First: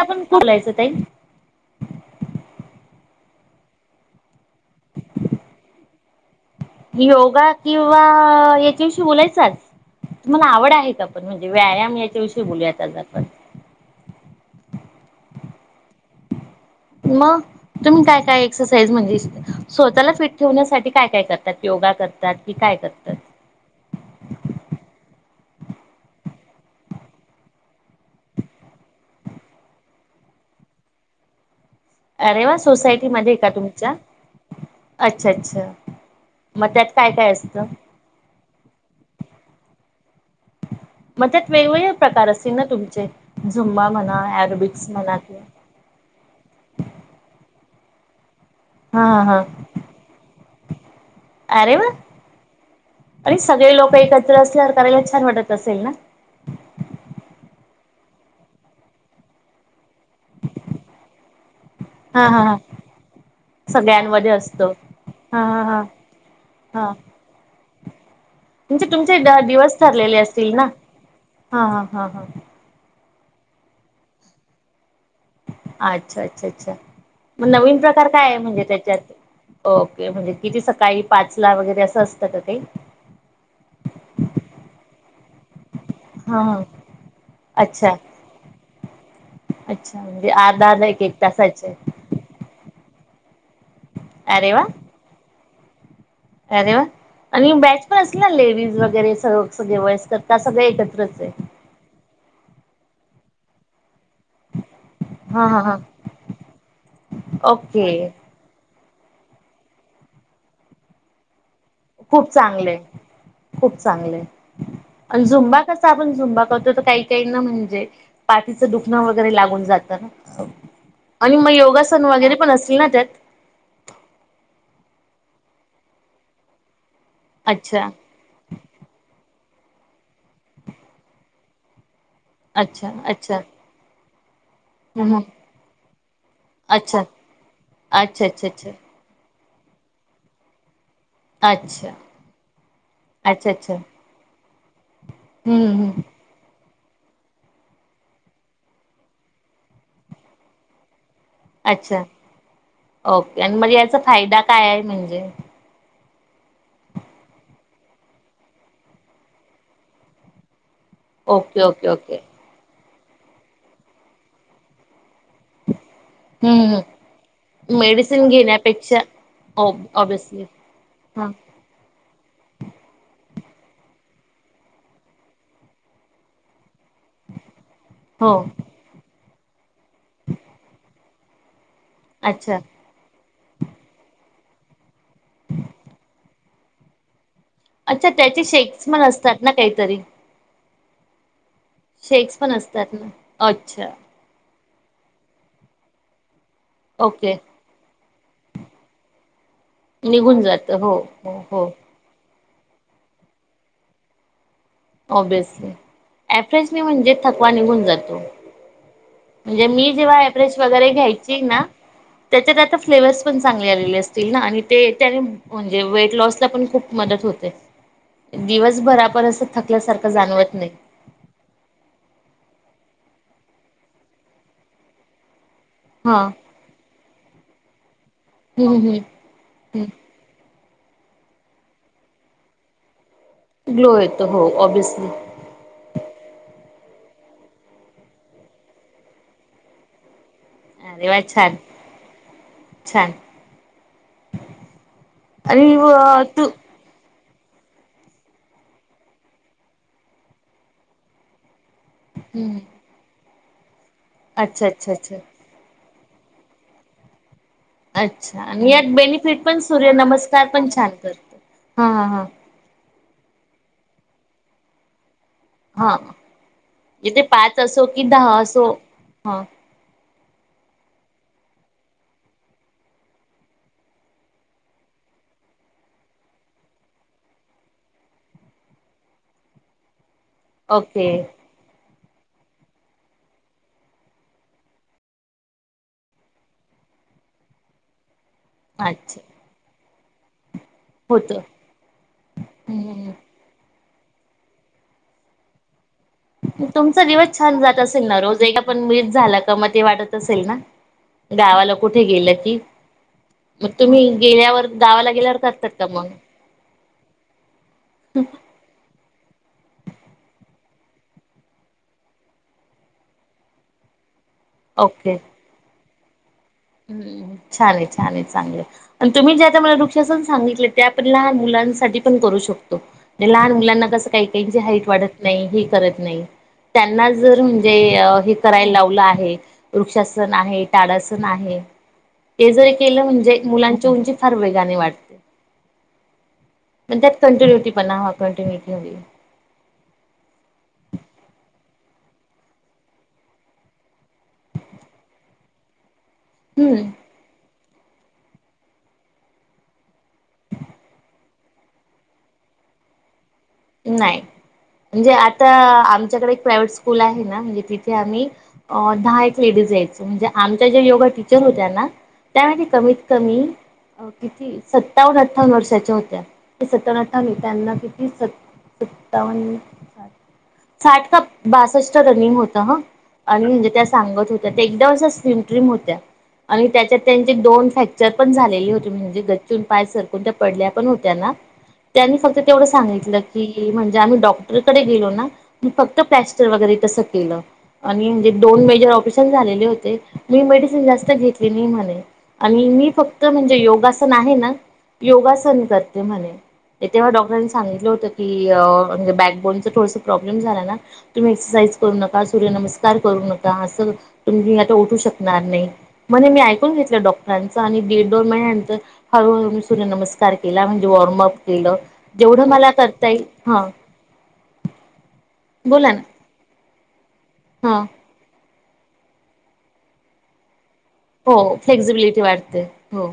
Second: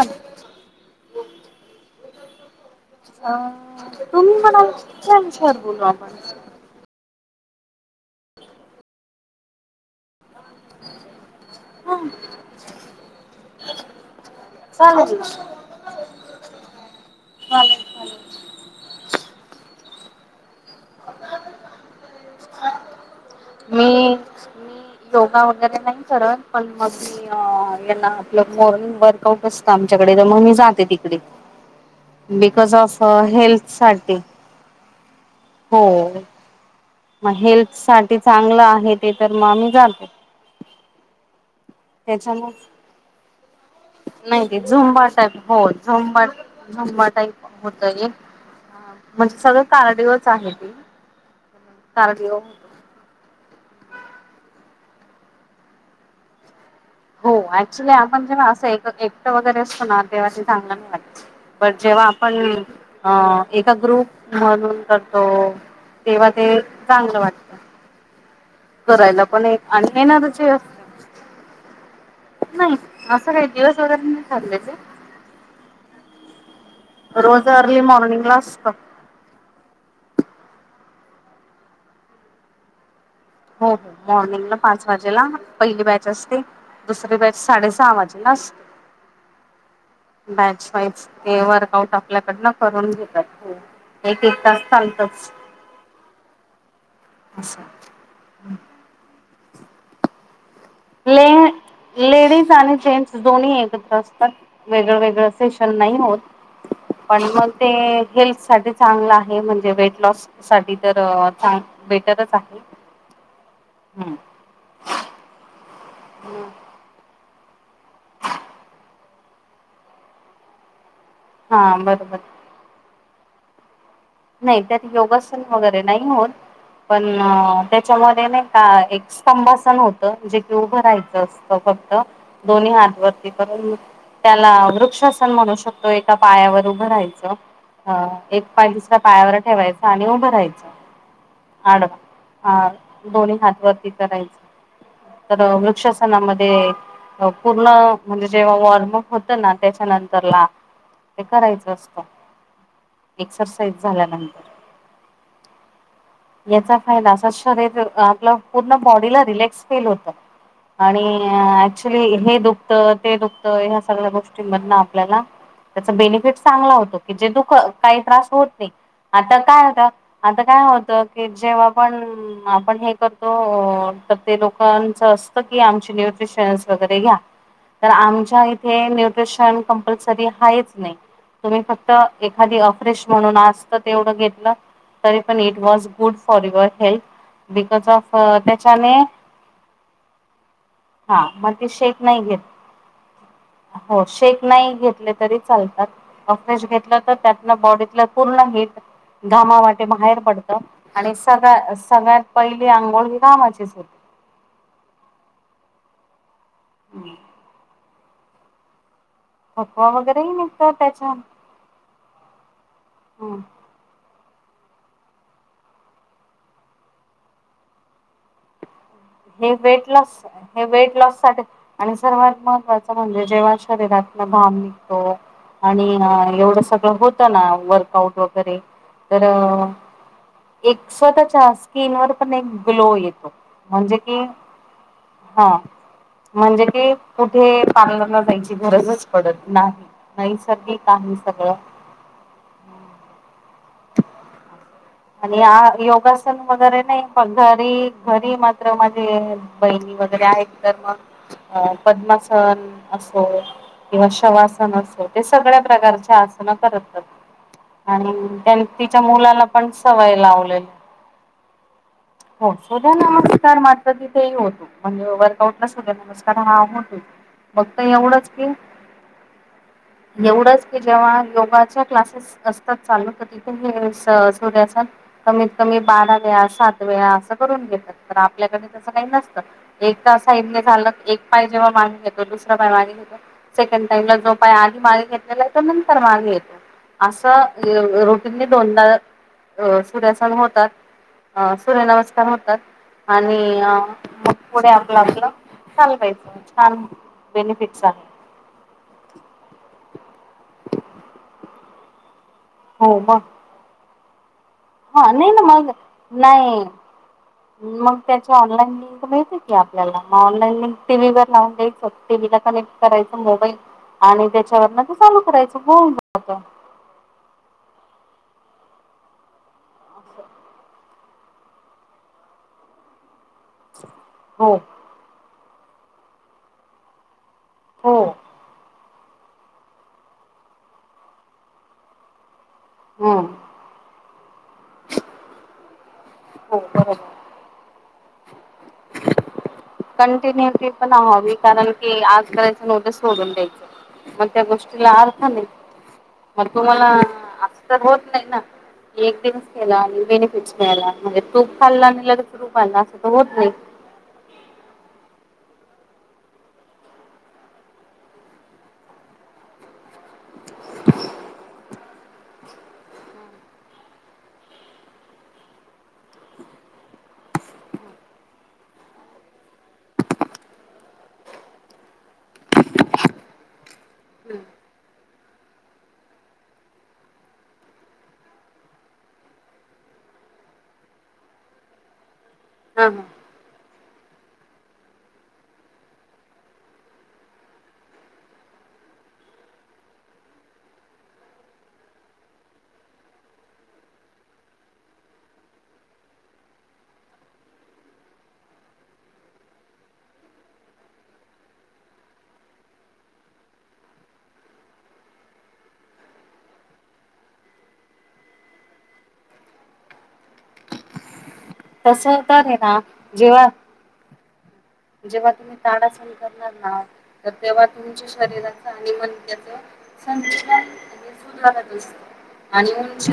आपण बोलायचं ताई. अ तुम्ही र बोलू आपण योगा किंवा याच्याविषयी बोलायच आज. तुम्हाला आवड आहे का. पण म्हणजे व्यायाम हा याच्याविषयी बोलूयात आज आपण. लेज [unintelligible] मग तुम्ही काय चालेल काय एक्सरसाइज म्हणजे स्वतःला फिट ठेवण्यासाठी काय काय करतात. योगा करतात कि काय करतात. मी मी योगा वगैरे नाही करत. पण मग मी यांना आपलं मॉर्निंग वर्कआउट असतं आमच्याकडे तर मग मी जाते तिकडे. अरे वा बिकॉज ऑफ सोसायटी मध्ये का हेल्थ तुमच्या साठी. अच्छा अच्छा हो मग त्यात काय काय मग असतं? हेल्थ साठी चांगलं आहे ते तर मग आम्ही जाते. म ते त्याच्याने झुंबा म्हणा नाही ते अरोबिक्स झुंबा म्हणा टाईप किंवा हो झुंबा झुंबा टाईप काये [unintelligible] हा हा ते अरे वा कार्डिओ अरे सगळे लोक एकत्र असल्यावर करायला छान वाटत असेल ना. हो ऍक्च्युली आपण जेव्हा असं एकट वगैरे असतो ना. तेव्हा ते चांगलं नाही वाटत बट जेव्हा हा आपण हा हा अ एका सगळ्यांमध्ये ग्रुप असतो म्हणून करतो हा हा हा तेव्हा ते चांगलं वाटत. तुमचे तुमचे दिवस ठरलेले येणारचे असतील ना असत हा हा हा हा. नाही असं काही दिवस वगैरे नाही चाललंयच अच्छा अच्छा्. अच्छ मग नवीन अर्ली प्रकार काय मॉर्निंगला आहे म्हणजे असतं. त्याच्यात ओके म्हणजे किती सकाळी पाच ला वगैरे असं असतं का ते? हो हो मॉर्निंगला पाच वाजेला पहिली बॅच हा असते हा दुसरी बॅच साडे अच्छा सहा वाजेला असते. अच्छा म्हणजे अर्धा बॅच अर्धा एक वाईज एक ते तासाचे वर्क आउट आपल्याकडन करून ठी [unintelligible] एक एक अरे तास वा चालतोच. अरे वा. आणि बॅच पण असल ना लेडीज वगैरे सर्व सगळे वयस्कर ता सगळ एकत्रच आहे. ले लेडीज आणि जेन्स दोन्ही एकत्र वेगळ वेगळं हा हा शेशण हा नाही होत पण मग ते ओके हेल्थ साठीच चांगलं आहे म्हणजे वेट लॉस साठी तर चांग खूप बेटरच आहे. चांगले खूप हम्म. चांगले अन झुंबा आपण झुबा करतो तर काही काही म्हणजे पाठीच दुखणं वगैरे लागून जात ना आणि मग हा योगासन बरोबर. वगैरे पण असतील ना त्यात. नाही त्यात योगासन वगैरे नाही होत. पण अच्छा त्याच्यामध्ये नाही का एक स्तंभ त जे की उभं राहायचं असतं फक्त. दोन्ही अच्छा हात वरती अच्छा करून त्याला हम्म वृक्षासन म्हणू शकतो. एका पायावर उभं अच्छा राहायचं अ अच्छा एक अच्छा पाय अच्छा दुसरा त्यावर ठेवायच आणि उभं राहायचं. अच्छा आडवा अ दोन्ही अच्छा हात अच्छा वरती करायच तर हम्म हम्म वृक्षासनामध्ये पूर्ण म्हणजे जेव्हा वॉर्मप होतं ना त्याच्या नंतरला ते करायचं असतं एक्सरसाईज. त्याचा फायदा काय आहे. म्हणजे? याचा फायदा असा शरीर आपलं पूर्ण बॉडीला रिलॅक्स फील होत. आणि ओके ओके ऍक्च्युली ओके हे दुखत ते दुखतं ह्या सगळ्या गोष्टींमधन आपल्याला त्याचा बेनिफिट हम्म चांगला हम्म होतो की जे तू काही मेडिसिन त्रास होत नाही घेण्यापेक्षा आता काय होत ऑब आता ऑब्विसली काय होता हा जेव्हा पण आपण हे करतो ते लोकांचं असतं की आमचे न्यूट्रिशन्स वैगरे घ्या तर हो आमच्या इथे प्रशान कंपल्सरी हायच नाही. तुमी पण - त एखादी अच्छा अफ्रेश म्हणून आसतं तेवढं घेतलं. तरी पण it was - for your help - अच्छा त्याचे शेक्स पण असतात ना काईतरी - हा मद - शेक नाही घेत असतात ना अच्छा हो शेक नाई - घेतले तरी चालतात. [unintelligible] फ्रेश घेतलं तर ओके त्यातनं बॉडीतलं पूर्ण हिट घामावाटे भाएर निघून पडतं. जातं हो आणि हो हो सगळं सगळ्यात - पहिले अंघोळ कामाचेच होत. ओबेस - आफेसने म्हणजे थकवा निघून जातो. ओ - म्हणजे थकवा मी जेव्हा वगैरेही एव्हरेज निघतो वगरे त्याच्या घ्यायची ना, त्याच्यात आता फ्लेवर्स पण चांगले आलेली असत. दिल ना आणि ते त्यानी म्हणजे वेट लॉस ला पण खूप मदत होते दिवसभर आपण - हे वेट लॉस हे वेट लॉस साटी आणि सर्वात महत्त्वाचं - ह म्हणजे जेव्हा शरीरातनं घाम निघतो - आणि हा येवढं सगळं होतं ना - वर्कआउट - वगरे हम्म हम्म तर अ अ हम्म - एक स्वतःच्या स्किनवर पण एक ग्लो येतो. ग्लो म्हणजे कि येतो हो ऑब्वियसली. ते कुठे पार्लरला जायची गरजच पडत नाही, नाहीच. अरे वा! छान छान. आणि हा अ, योगासन तू वगरे नाई. [unintelligible] घरी घरी मात्र माझे बहिणी वगरे आहेत तर मग - हम्म. पद्मासन असो - किंवा अच्छा शवासन अच्छा असो अच्छा ते सगळ्या प्रकारचं - [unintelligible] आणि अच्छा - आणि यात बेनिफिट पण सूर्य नमस्कार पण छान करतो. हा हा हा. हं नमस्कार मात्र तिथेही होतो [unintelligible] [unintelligible] सूर्य हा नमस्कार हे नाव मोठ्ठ हाय. इथे पाच फक्त असो कि एवढच दहा कीं.... असो हा एवढंच की, जेव्हा योगाच्या क्लासेस असतात चालू. तर, ती [unintelligible] सूर्यसन कमीतकमी बारा वेळा, सात वेळा, असं करून घेतात पन आपल्याकडे तसं काय नसत. तरी तर असा यज्ञ् झाला ओके कीं एक पाय जेव्हा मागे येतो तर दुसरा पाय मागे घेतो. सेकंड टाईमला जो पाय आदी मागे घेतलेला हाय तो नंतर मागे येतो. असं ये..... तर हे दोनदा अच्छा रोज. सूर्यासन होतात. होत हं सूर्यनमस्कार होतात. आनी... अ. मग पुढे आपल आपल. तुमचा दिवस छान जात असेल आहे ना रोज. एकदा पन मिनिट झाला कां म ते वाटत असेल ना! गावा ला कुठे गेलेत. हो. म. तुम्ही. गेल्यावर हा, गावाला नाही गेल्यावर ना मग? करतात का नाही. मग त्याच्या ऑनलाईन लिंक मिळतील कीं आपल्याला. म ऑनलाईन मी टी व्ही वर लावून द्यायचं. टीव्ही ला कनेक्ट करायच. मोबाईल आणि त्याची हा म ते चालू करायचं हो. हो. हं छान ये छान ये. चांगल ये आनी तुम्ही ज्या त्या मला वृक्षसन सांगितले ते आपन लहाना.. मुलांसाठी पन करू शकतो. ते लहान मुलांना कस काय हो त्यांची हाईट वाढत नाही. ते करत नाही. त्यांना जर म्हनजे, हो हे करायला लावल आहे, वृक्षासन आहे. ताडाच आहे. ते जरी केलं हम्म म्हणजे, मुलांची उंची फार वेगाने वाढते. हो बरोबर पण त्यात कॉनिनुटी पणा हवा. कंटिन्युटी हवी. कंटिन्युटी पण हवी. कारण कीं आज करायचं आनी उद्या सोडून द्यायचं. मग त्या गोष्टीला अर्थ नाही. मग हम्म तुम्हाला... तर होत नाही ना! एक दिवस केला आनी बेनिफिट्स मिळाला. म्हणजे तूप खाल्ला आनी लगेच रूप आला असं तर होत नाही. नाय. म्हणजे आता आमच्याकडे एक प्रायव्हेट स्कूल आहे ना, म्हणजे तिथे आम्ही अ दहा एक लेडीज. यायचो आमच्या ज्या योगा टीचर होत्या ना,.. त्या नाय कां कमीत कमी, अ किती? सत्तावन - आठ्ठा वन वर्षाच्या होत्या. सत्तावन - आठ्ठवन नाही त्यांना किती सत सत्तावन्न साठ का बासष्ट रनिंग होत ह आणि म्हणजे त्या सांगत होत्या चालत बषष्ठ रनिंग सांगत होत्या ह त्या एकदमश स््रीम ट्रीम होत्या आणि त्याच्यात त्यांचे दोन फ्रॅक्चर पण झालेली होते म्हणे गच्चून पाय सरकून त्या पडल्या पण होत्या ना त्यानी फक्त- तेवढं हा हा सांगितलं- म्हणजे आम्ही डॉक्टरकडे गेलो ना मी फक्त प्लॅस्टर वगैरे तसं केलं आणि म्हणजे दोन मेजर ऑपरेशन झालेले होते मी मेडिसिन जास्त घेतले नाही म्हणे आणि मी फक्त म्हणजे योगासन आहे ना योगासन करते म्हणे तेव्हा डॉक्टरांनी सांगितलं होत - की म्हणजे बॅकबोनचं थोडस प्रॉब्लेम झालाना तुम्ही एक्सरसाईज करू नका सूर्यनमस्कार करू नका असं तुम्ही आता उठू शकणार नाही म्हणे मी ऐकून घेतलं डॉक्टरांच आणि दीड दोन महिन्यानंतर हळूहळू सूर्यनमस्कार केला मी म्हणजे वॉर्मअप- केलं तसं तर जेवढं आहे मला' ना तण ' ये जेव्हा हा - जेव्हा तुम्ही ताडासणी करणार ना- तर तेव्हा हा तुमच्या शरीराचं- आणि मग त्याचं संतुष- हो फ्लेक्सिबिलिटी वाढते हो. उंची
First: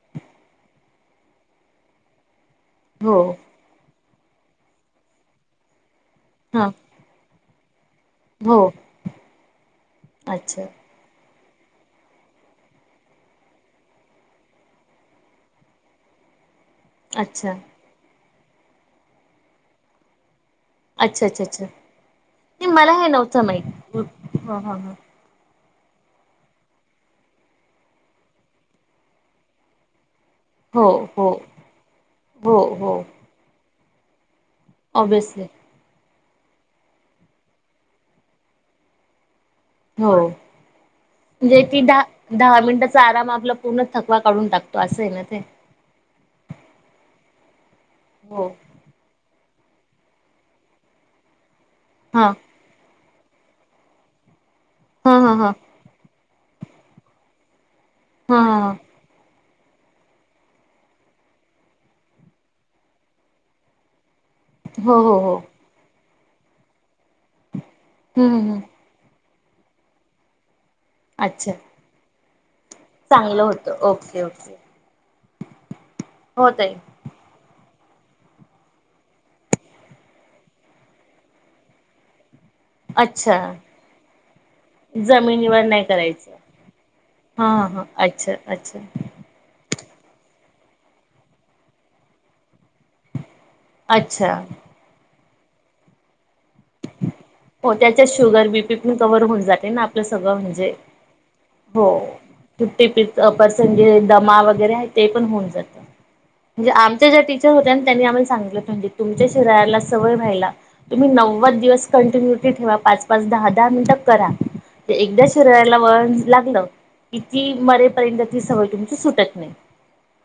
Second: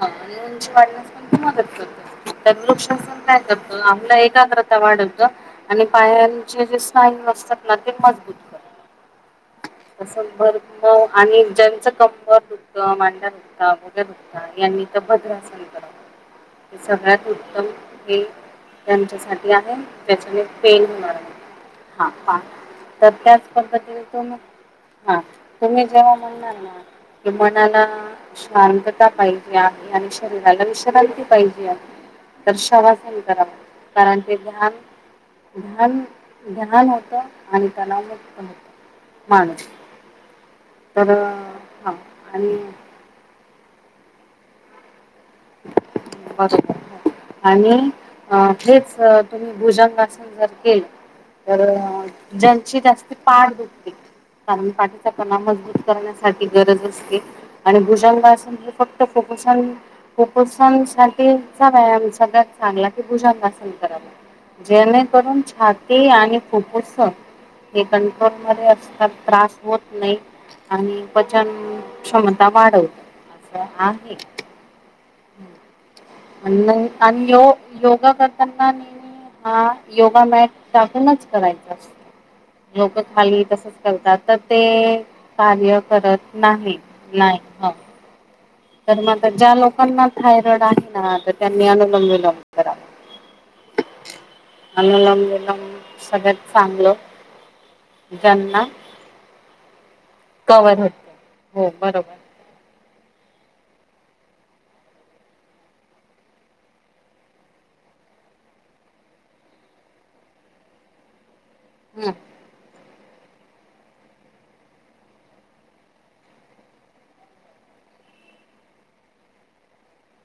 हा उंची वाढण्यास पण त मदत करतात. तर लुकक्ष हो काय कर ना - एला एककाग्रता वाढत का - आणि पायांचे हां जे सनायू नसतात. ते मजबूत कर. हो तसं भर अच्छा म आणि- ज्यांचं कंबर दुखत मांड्या दुखता गोग्या दुखता यांनी तर भद्रासन करावं. हे सगळ्यात अच्छा उत्तम हे- त्यांच्यासाठी आहे प्रचले- पेन होणार अच्छा आहे अच्छा अच्छा हा नाही मला हे तर त्याच नव्हतं माहीत ह पद्धतीने- ह ह हा तुम्ही जेव्हा म्हणणार ना मनाला शांतता पाहिजे आहे आणि- लं हो विश्रांती हो पाहिजे हो हो दर्शवासन कराव- 'कारण' ते धान ऑब्विसली धान- जध्याान होतं आणि त्यालाव मुक्त होतं. माणूस हो तर म्हणजे ती हां दहा दहा आणि मिनिटाचा आराम आपला- पूर्ण थकवा काढून टाकतो असं आहे न- ते- 'बाथरूम ' आणि - अ हो तेच सर - तुम्ही भुजंगासन जर केल तर हा जलचीत असत पाठ दुखते कारण पाठीचा हा हा कणा हा मजबूत करण्यास ती गरज असते. आणि हा भुजंगासन हे हा फक्त पसंत कुपोषण साठीचा व्यायाम सगळ्यात चांगला भुजंगासन कराव. हो हो हो जेणेकरून छाती आणि ते फुफ्फुस हे हम्म कंट्रोल हम्म हम्म मध्ये असतात. त्रास होत नई आणि अच्छा पचनक्षम टमाडो चांगलं असं होतं आहे. ओके ओके [inaudible] हो ताई [unintelligible] योगा करताना नेहमी हा योगा मॅट टाकूनच करायचा असतो. लोक अच्छा खाली तसच करतात तर ते जमिनीवर कार्य नाही करत करायचं नाही नाय हा हा हो. हा अच्छा अच्छा तर म आता ज्या लोका त्यांना थायरॉइड आहे ना तर त्यांनी अनुलंब विलंब कराव. अच्छा द सगत हो त्यांच्या शुगर बीपी पण कव्हर होऊन जातय ना आपलं सगळं म्हणजे कवर होते हो बरोबर [unintelligible] म्हणजे दमा वैगरे आहे ते पण होऊन जात. म्हणजे आमच्या ज्या टिचर होत्या, त्यांनी आम्हाला सांगितल होत तुमच्या शरीराला सवय व्हायला तुम्ही नऊ दिवस हम्म कन्टिन्यूटी ठेवा पाच पाच दहा दहा मिनिट करा, एकदा शरीराला वळण लागलं की ती मरेपर्यंत ती सवय तुमची सुटत नाही.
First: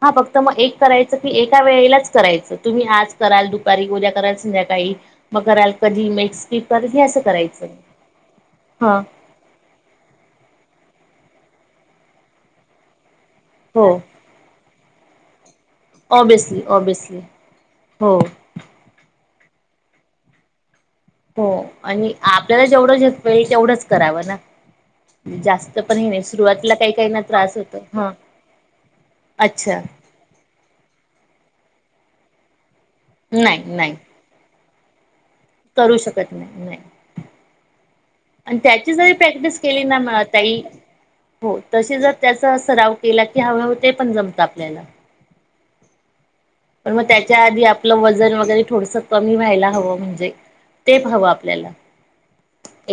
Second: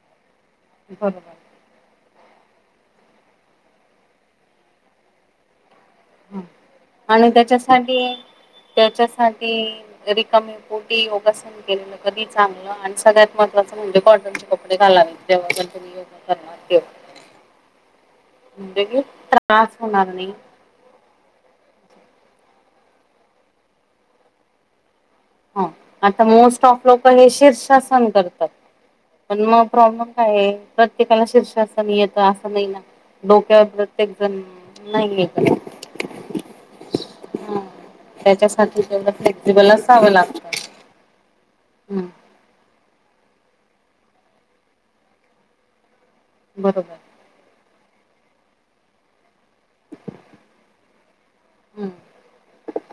हा फक्त तर म एक करायचं की बरोबर एका वेळेलाच करायचंच तुम्ही आज कराल दुपारी उद्या कराल संध्याकाळी मग कराल कधी मेक स्किप कर हे असं आणि करायचं त्याच्यासाठीय हा त्याच्यासाठी रिकामे पोटी तसही केलेलं कधी चांगलं आणि सगळ्यात महत्वाचे म्हंजे कॉटन चे कप कपडे घालावेत जेव्हा तू ऑब्यसली ऑब्यसली हो म्हणजे की त्रास होणार नाही. हो आणि आपल्याला जेवढं झेपतंय तेवढंच करावं ना हा जास्त पण हे नाही आता मोस्ट सुरुवातीला ऑफ काही काही लोक ना हे त्रास होतो शीर्षासन हा करतात पण मग अच्छा प्रॉब्लेम काय आहे प्रत्येकाला शीर्षासन सन येत असं नाही ना डोक्यावर नाही नाही प्रत्येक जण नाही नाही का करू शकत नाही नाही हा आणि त्याची जरी प्रॅक्टिस केली ना म लागतं तई हो तशी जर हम्म त्याचा सराव केला हळूहळू ते पण जमत आपल्याला पण बरोबर मग त्याच्या आधी आप आपलं वजन वगैरे थोडसकतो मी व्हायला हवं म्हणजे तेच हवं आप आपल्याला हम्म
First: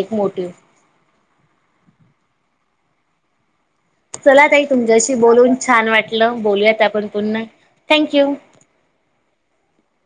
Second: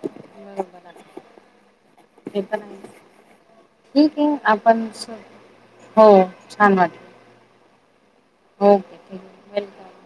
एक मोटिव बरोबर आहे [unintelligible] आहे चला तई आपण स तुमच्याशी बोलून छान हो वाटलं छान बोलूयात आपण वाटलं पुन्हा थँक्यू ओके ठीक वेलकम